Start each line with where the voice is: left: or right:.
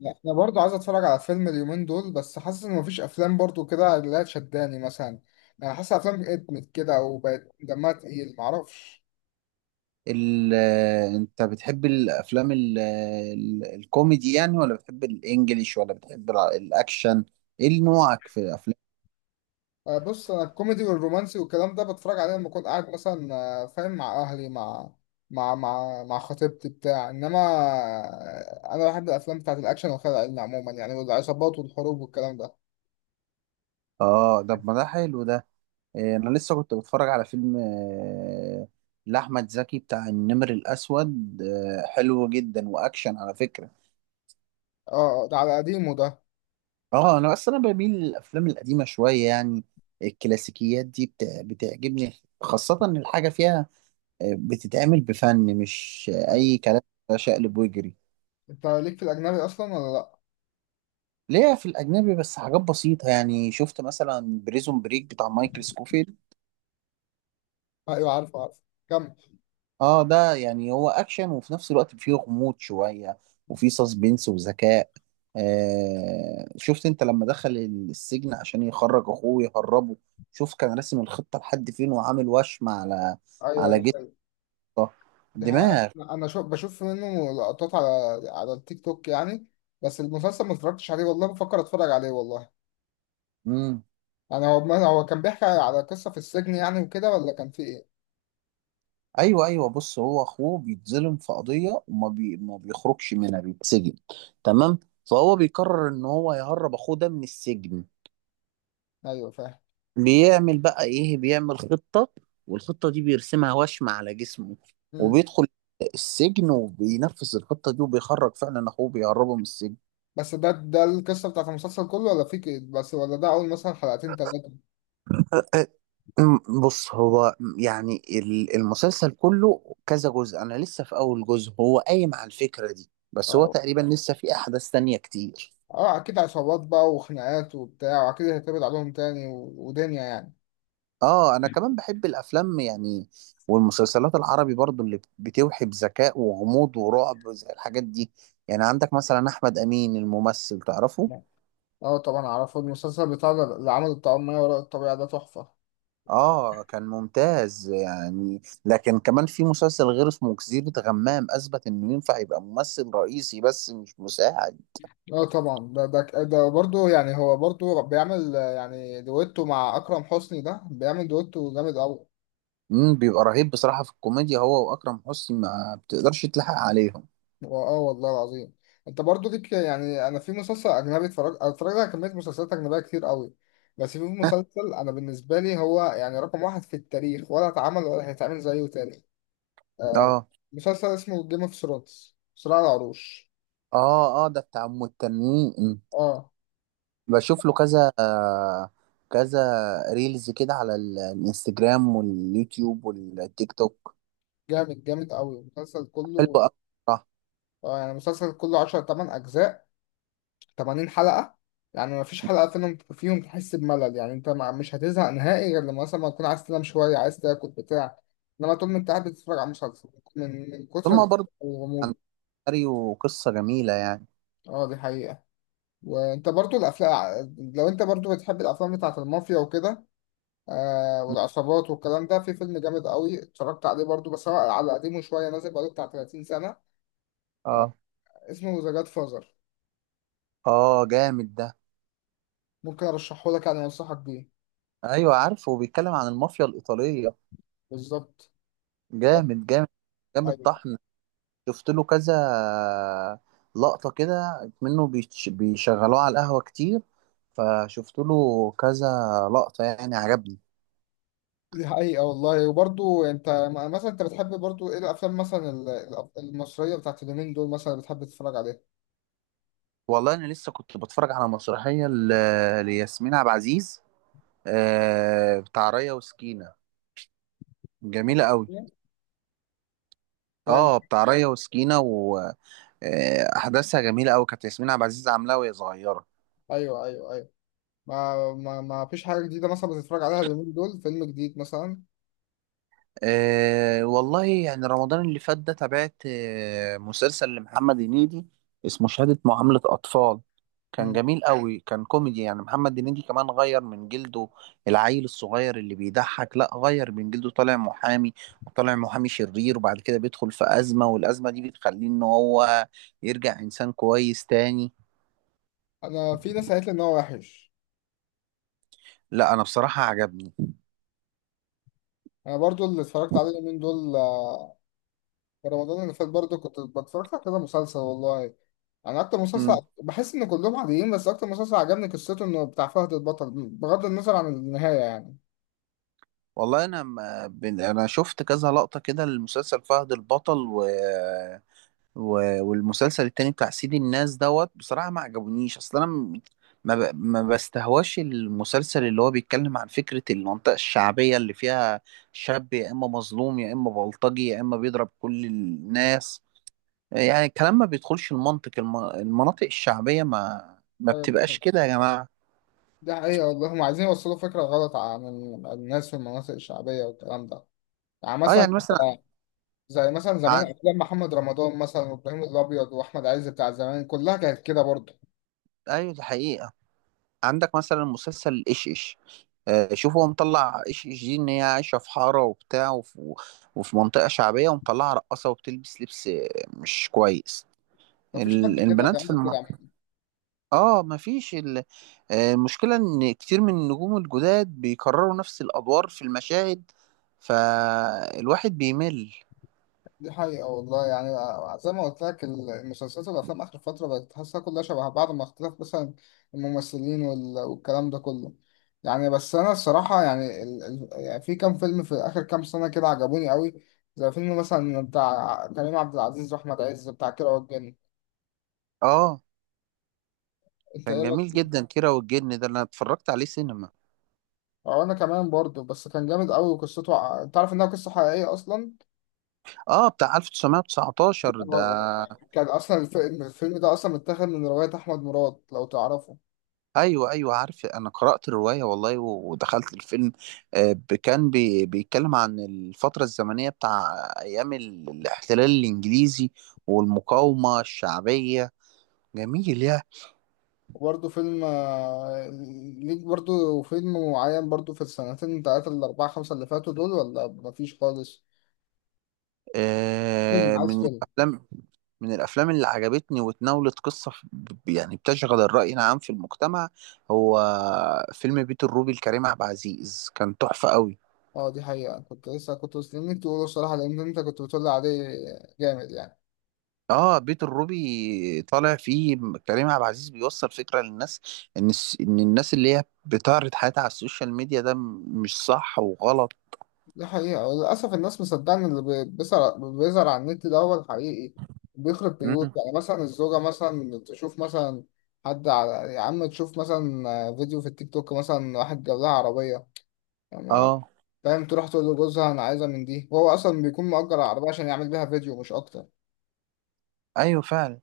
left: لا انا برضو عايز اتفرج على فيلم اليومين دول، بس حاسس ان مفيش افلام برضو كده اللي هي تشداني مثلا. انا حاسس افلام ادمت كده وبقت دمها تقيل معرفش.
right: ال انت بتحب الافلام ال ال الكوميدي يعني، ولا بتحب الانجليش، ولا بتحب الاكشن؟ ايه نوعك في الافلام؟
left: بص انا الكوميدي والرومانسي والكلام ده بتفرج عليه لما اكون قاعد مثلا. فاهم، مع اهلي، مع مع خطيبتي بتاع، انما انا بحب الافلام بتاعت الاكشن والخيال العلمي عموما يعني، والعصابات والحروب والكلام ده.
right: اه، ده ما ده حلو ده. إيه، انا لسه كنت بتفرج على فيلم لاحمد زكي، بتاع النمر الاسود، حلو جدا واكشن على فكره.
left: اه ده على قديمه ده.
right: اه، انا بميل للافلام القديمه شويه يعني. الكلاسيكيات دي بتعجبني، خاصه ان الحاجه فيها بتتعمل بفن، مش
left: ايوه.
right: اي كلام شقلب ويجري.
left: انت ليك في الاجنبي اصلا ولا لا؟
right: ليا في الأجنبي بس حاجات بسيطة، يعني شفت مثلا بريزون بريك بتاع مايكل سكوفيلد.
left: ايوه عارف. كمل.
right: اه، ده يعني هو أكشن، وفي نفس الوقت فيه غموض شوية، وفيه سسبنس وذكاء. شفت انت لما دخل السجن عشان يخرج أخوه يهربه؟ شوف كان راسم الخطة لحد فين، وعامل وشم على جثة
left: ايوه ده حقيقة.
right: دماغ.
left: انا شو بشوف منه لقطات على على التيك توك يعني، بس المسلسل ما اتفرجتش عليه والله، بفكر اتفرج عليه والله.
right: مم.
left: يعني هو، ما هو كان بيحكي على قصة في السجن يعني وكده، ولا كان في ايه؟
right: ايوه، ايوه، بص، هو اخوه بيتظلم في قضيه، وما ما بيخرجش منها، بيتسجن. تمام. فهو بيقرر ان هو يهرب اخوه ده من السجن.
left: ايوه فاهم.
right: بيعمل بقى ايه؟ بيعمل خطه، والخطه دي بيرسمها وشم على جسمه،
left: مم.
right: وبيدخل السجن، وبينفذ الخطه دي، وبيخرج فعلا اخوه، بيهربه من السجن.
left: بس ده القصة بتاعت المسلسل كله، ولا في كده بس، ولا ده اول مثلا حلقتين ثلاثة؟
right: بص، هو يعني المسلسل كله كذا جزء، انا لسه في اول جزء، هو قايم على الفكره دي، بس هو
left: اه.
right: تقريبا لسه في احداث تانية كتير.
left: اه اكيد عصابات بقى وخناقات وبتاع، واكيد هيتقبض عليهم تاني و... ودنيا يعني.
right: اه، انا كمان بحب الافلام يعني، والمسلسلات العربي برضو اللي بتوحي بذكاء وغموض ورعب زي الحاجات دي. يعني عندك مثلا احمد امين الممثل، تعرفه؟
left: اه طبعا اعرفه، المسلسل بتاع ده اللي عمل الطعام ما وراء الطبيعة ده تحفة.
right: اه، كان ممتاز يعني، لكن كمان في مسلسل غير اسمه جزيرة غمام، اثبت انه ينفع يبقى ممثل رئيسي بس مش مساعد.
left: اه طبعا ده برضه، يعني هو برضه بيعمل، يعني دويتو مع اكرم حسني، ده بيعمل دويتو جامد قوي.
right: امم، بيبقى رهيب بصراحة في الكوميديا هو واكرم حسني، ما بتقدرش تلحق عليهم.
left: اه والله العظيم. انت برضه ليك يعني، انا في مسلسل اجنبي اتفرجت على كميه مسلسلات اجنبيه كتير قوي، بس في مسلسل انا بالنسبه لي هو يعني رقم واحد في التاريخ، ولا اتعمل ولا هيتعمل زيه تاني. آه.
right: اه،
left: مسلسل اسمه جيم اوف ثرونز، صراع العروش.
right: اه، اه، ده بتاع ام التنين.
left: اه
right: بشوف له كذا كذا ريلز كده على الانستجرام واليوتيوب والتيك توك.
left: جامد، جامد قوي المسلسل
right: حلو
left: كله.
right: قوي بصراحة.
left: اه يعني المسلسل كله 10 8 اجزاء، 80 حلقة. يعني ما فيش حلقة فيهم تحس بملل يعني، انت مش هتزهق نهائي، غير لما مثلا ما تكون عايز تنام شوية، عايز تاكل بتاع، انما طول ما انت قاعد بتتفرج على مسلسل، من كتر
right: ثم برضه عن
left: الغموض.
right: ماريو، قصة جميلة يعني.
left: اه دي حقيقة. وانت برضو الافلام، لو انت برضو بتحب الافلام بتاعت المافيا وكده، والعصابات والكلام ده، في فيلم جامد قوي اتفرجت عليه برضو، بس هو على قديمه شوية، نازل بقاله بتاع 30 سنة،
right: اه،
left: اسمه ذا جاد فازر.
right: اه، جامد ده.
left: ممكن ارشحه لك يعني، انصحك بيه.
right: ايوه، عارفه، بيتكلم عن المافيا الإيطالية.
left: بالظبط.
right: جامد، جامد، جامد
left: أيوة.
right: طحن. شفت له كذا لقطة كده منه، بيشغلوه على القهوة كتير، فشفت له كذا لقطة، يعني عجبني.
left: دي حقيقة والله. وبرضو انت مثلا انت بتحب برضو ايه الافلام، مثلا المصرية بتاعت اليومين دول، مثلا بتحب تتفرج عليها؟
right: والله انا لسه كنت بتفرج على مسرحيه لياسمين عبد العزيز، بتاع ريا وسكينه، جميله قوي.
left: جامد.
right: اه، بتاع ريا وسكينه، واحداثها جميله قوي، كانت ياسمين عبد العزيز عاملاها وهي صغيره.
left: ايوه ايوه ايوه. ما فيش حاجة جديدة مثلا بتتفرج عليها اليومين دول، فيلم جديد مثلا؟
right: أه، والله يعني رمضان اللي فات ده تابعت مسلسل لمحمد هنيدي، اسمه شهادة معاملة أطفال. كان
left: مم.
right: جميل قوي، كان كوميدي، يعني محمد هنيدي كمان غير من جلده. العيل الصغير اللي بيضحك، لا، غير من جلده، طالع محامي، وطالع محامي شرير، وبعد كده بيدخل في أزمة، والأزمة دي بتخليه إن هو يرجع إنسان كويس تاني.
left: انا في ناس قالت لي ان هو وحش.
right: لا، أنا بصراحة عجبني.
left: انا برضو اللي اتفرجت عليه اليومين دول، في رمضان اللي فات برضو كنت بتفرج على كده مسلسل والله. انا اكتر مسلسل
right: مم.
left: بحس ان كلهم عاديين، بس اكتر مسلسل عجبني قصته انه بتاع فهد البطل، بغض النظر عن النهاية
right: والله أنا ما- بن- أنا شفت كذا لقطة كده للمسلسل فهد البطل، والمسلسل التاني بتاع سيد الناس دوت، بصراحة ما عجبونيش، اصل انا ما ما بستهواش المسلسل اللي هو بيتكلم عن فكرة المنطقة الشعبية، اللي فيها شاب يا اما مظلوم، يا اما بلطجي، يا اما بيضرب كل الناس. يعني الكلام ما بيدخلش المنطق، المناطق الشعبية ما ما
left: يعني.
right: بتبقاش كده يا جماعة.
left: ده حقيقة والله، هم عايزين يوصلوا فكرة غلط عن عن الناس في المناطق الشعبية والكلام ده. يعني
right: اه،
left: مثلا
right: يعني مثلا
left: زي مثلا زمان
right: عن...
left: أفلام محمد رمضان مثلا، وإبراهيم الأبيض وأحمد عز بتاع زمان، كلها كانت كده برضه.
right: ايوه ده حقيقة. عندك مثلا مسلسل ايش ايش، شوف، هو مطلع ايش ايش دي ان هي عايشه في حاره وبتاع، وفي منطقه شعبيه، ومطلعها رقاصه، وبتلبس لبس مش كويس.
left: مفيش حد كده
right: البنات في
left: بيعمل كده.
right: اه، مفيش المشكله ان كتير من النجوم الجداد بيكرروا نفس الادوار في المشاهد، فالواحد بيمل.
left: دي حقيقة والله يعني. زي ما قلت لك، المسلسلات والأفلام آخر فترة بقت تحسها كلها شبه بعض، مع اختلاف مثلا الممثلين والكلام ده كله. يعني بس أنا الصراحة يعني، يعني في كام فيلم في آخر كام سنة كده عجبوني قوي، زي فيلم مثلا بتاع كريم عبد العزيز وأحمد عز، بتاع كيرة والجن.
right: اه،
left: أنت إيه
right: كان
left: رأيك
right: جميل
left: فيه؟
right: جدا كيرة والجن ده، انا اتفرجت عليه سينما.
left: أو أنا كمان برضه، بس كان جامد قوي، وقصته أنت عارف إنها قصة حقيقية أصلا.
right: اه، بتاع 1919
left: هو-
right: ده.
left: هو- كان أصلا الفيلم ده أصلا متاخد من رواية أحمد مراد لو تعرفه.
right: ايوه، ايوه، عارف، انا قرأت الرواية والله، ودخلت الفيلم. كان بيتكلم عن الفترة الزمنية بتاع ايام الاحتلال الانجليزي والمقاومة الشعبية. جميل. يا
left: وبرضه فيلم، ليك برضه فيلم معين برضه في السنتين تلاتة الأربعة خمسة اللي فاتوا دول، ولا مفيش خالص؟ فيلم،
right: آه،
left: عايز
right: من
left: فيلم.
right: الافلام من الافلام اللي عجبتني وتناولت قصة يعني بتشغل الرأي العام في المجتمع، هو فيلم بيت الروبي لكريم عبد العزيز، كان تحفة قوي.
left: اه دي حقيقة، كنت لسه كنت مستنيك تقوله الصراحة، لأن أنت كنت بتقولي عليه جامد يعني.
right: اه، بيت الروبي طالع فيه كريم عبد العزيز بيوصل فكرة للناس، ان الناس اللي هي بتعرض حياتها على السوشيال ميديا ده مش صح وغلط.
left: دي حقيقة وللأسف الناس مصدقة إن اللي بيظهر، بيظهر على النت ده هو الحقيقي. بيخرب بيوت
right: مم.
left: يعني، مثلا الزوجة مثلا تشوف مثلا حد على، يا عم تشوف مثلا فيديو في التيك توك، مثلا واحد جاب لها عربية. ما
right: اه،
left: فاهم، تروح تقول لجوزها انا عايزه من دي، وهو اصلا بيكون مأجر العربيه عشان يعمل بيها فيديو مش اكتر
right: ايوه فعلا.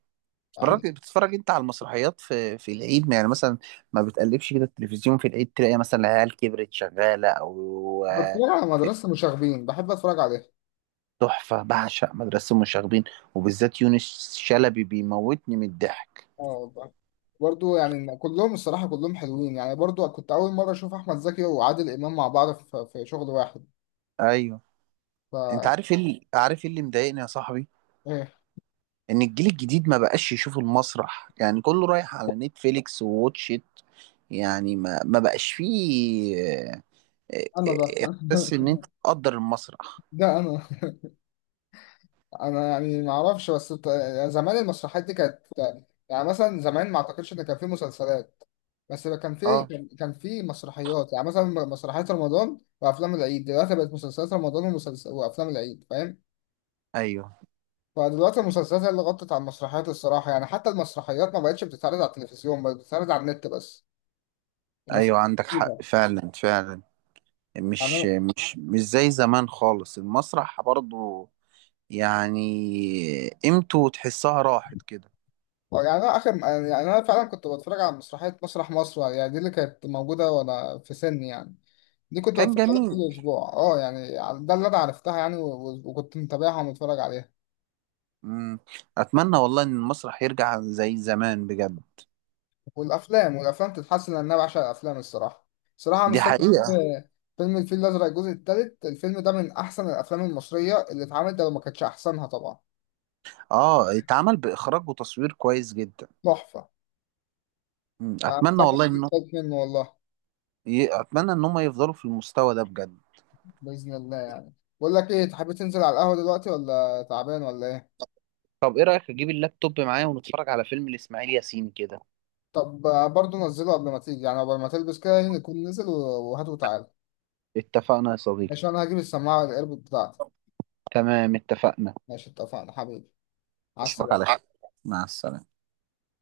left: يعني.
right: بتتفرج انت على المسرحيات في العيد يعني، مثلا ما بتقلبش كده التلفزيون في العيد، تلاقي مثلا العيال كبرت شغالة، او
left: بتفرج على مدرسه مشاغبين، بحب اتفرج عليها.
right: تحفة، بعشق مدرسة المشاغبين، وبالذات يونس شلبي بيموتني من الضحك.
left: اه والله. برضو يعني كلهم الصراحه كلهم حلوين يعني، برضو كنت اول مره اشوف احمد زكي وعادل امام مع بعض في في شغل واحد،
right: ايوه.
left: ف...
right: انت عارف ايه اللي مضايقني يا صاحبي؟
left: ايه؟
right: ان الجيل الجديد ما بقاش يشوف المسرح، يعني كله رايح على نتفليكس وواتشيت، يعني ما بقاش فيه آه،
left: انا ده
right: آه، احساس ان انت تقدر المسرح.
left: ده انا، انا يعني ما اعرفش، بس يعني زمان المسرحيات دي كانت، يعني مثلا زمان ما اعتقدش ان كان في مسلسلات، بس بقى كان في،
right: اه،
left: كان في مسرحيات، يعني مثلا مسرحيات رمضان وافلام العيد، دلوقتي بقت مسلسلات رمضان وافلام العيد فاهم.
right: ايوه،
left: فدلوقتي المسلسلات هي اللي غطت على المسرحيات الصراحه، يعني حتى المسرحيات ما بقتش بتتعرض على التلفزيون، بقت بتتعرض على النت بس،
right: ايوه،
left: المسرحيات
right: عندك حق
left: كده.
right: فعلا، فعلا.
left: يعني انا،
right: مش زي زمان خالص المسرح برضو، يعني قيمته تحسها راحت كده.
left: يعني انا اخر، يعني انا فعلا كنت بتفرج على مسرحيه مسرح مصر، يعني دي اللي كانت موجوده وانا في سني يعني، دي كنت
right: كان
left: بتفرج عليها
right: جميل.
left: كل اسبوع اه يعني، ده اللي انا عرفتها يعني، وكنت متابعها ومتفرج عليها.
right: مم. اتمنى والله ان المسرح يرجع زي زمان بجد.
left: والافلام، والافلام تتحسن، لان انا بعشق الافلام الصراحه. صراحه أنا
right: دي
left: مستني
right: حقيقة.
left: فيلم، فيلم الفيل الازرق الجزء الثالث. الفيلم ده من احسن الافلام المصريه اللي اتعملت، ده لو ما كانتش احسنها طبعا.
right: اه، اتعمل باخراج وتصوير كويس جدا.
left: تحفه.
right: مم.
left: انا
right: اتمنى
left: مستني
right: والله
left: الجزء
right: ان
left: الثالث منه والله.
right: ي- اتمنى ان هم يفضلوا في المستوى ده بجد.
left: باذن الله يعني. بقول لك ايه، تحب تنزل على القهوه دلوقتي، ولا تعبان ولا ايه؟
right: طب ايه رايك اجيب اللابتوب معايا ونتفرج على فيلم لاسماعيل ياسين كده؟
left: طب برضه نزله قبل ما تيجي، يعني قبل ما تلبس كده يعني، نكون نزل و... وهات وتعال.
right: اتفقنا يا صديقي.
left: ماشي، انا هجيب السماعه الايربود بتاعتي.
right: تمام، اتفقنا.
left: ماشي، اتفقنا حبيبي، على
right: اشوفك على
left: السلامه.
right: خير. مع السلامه.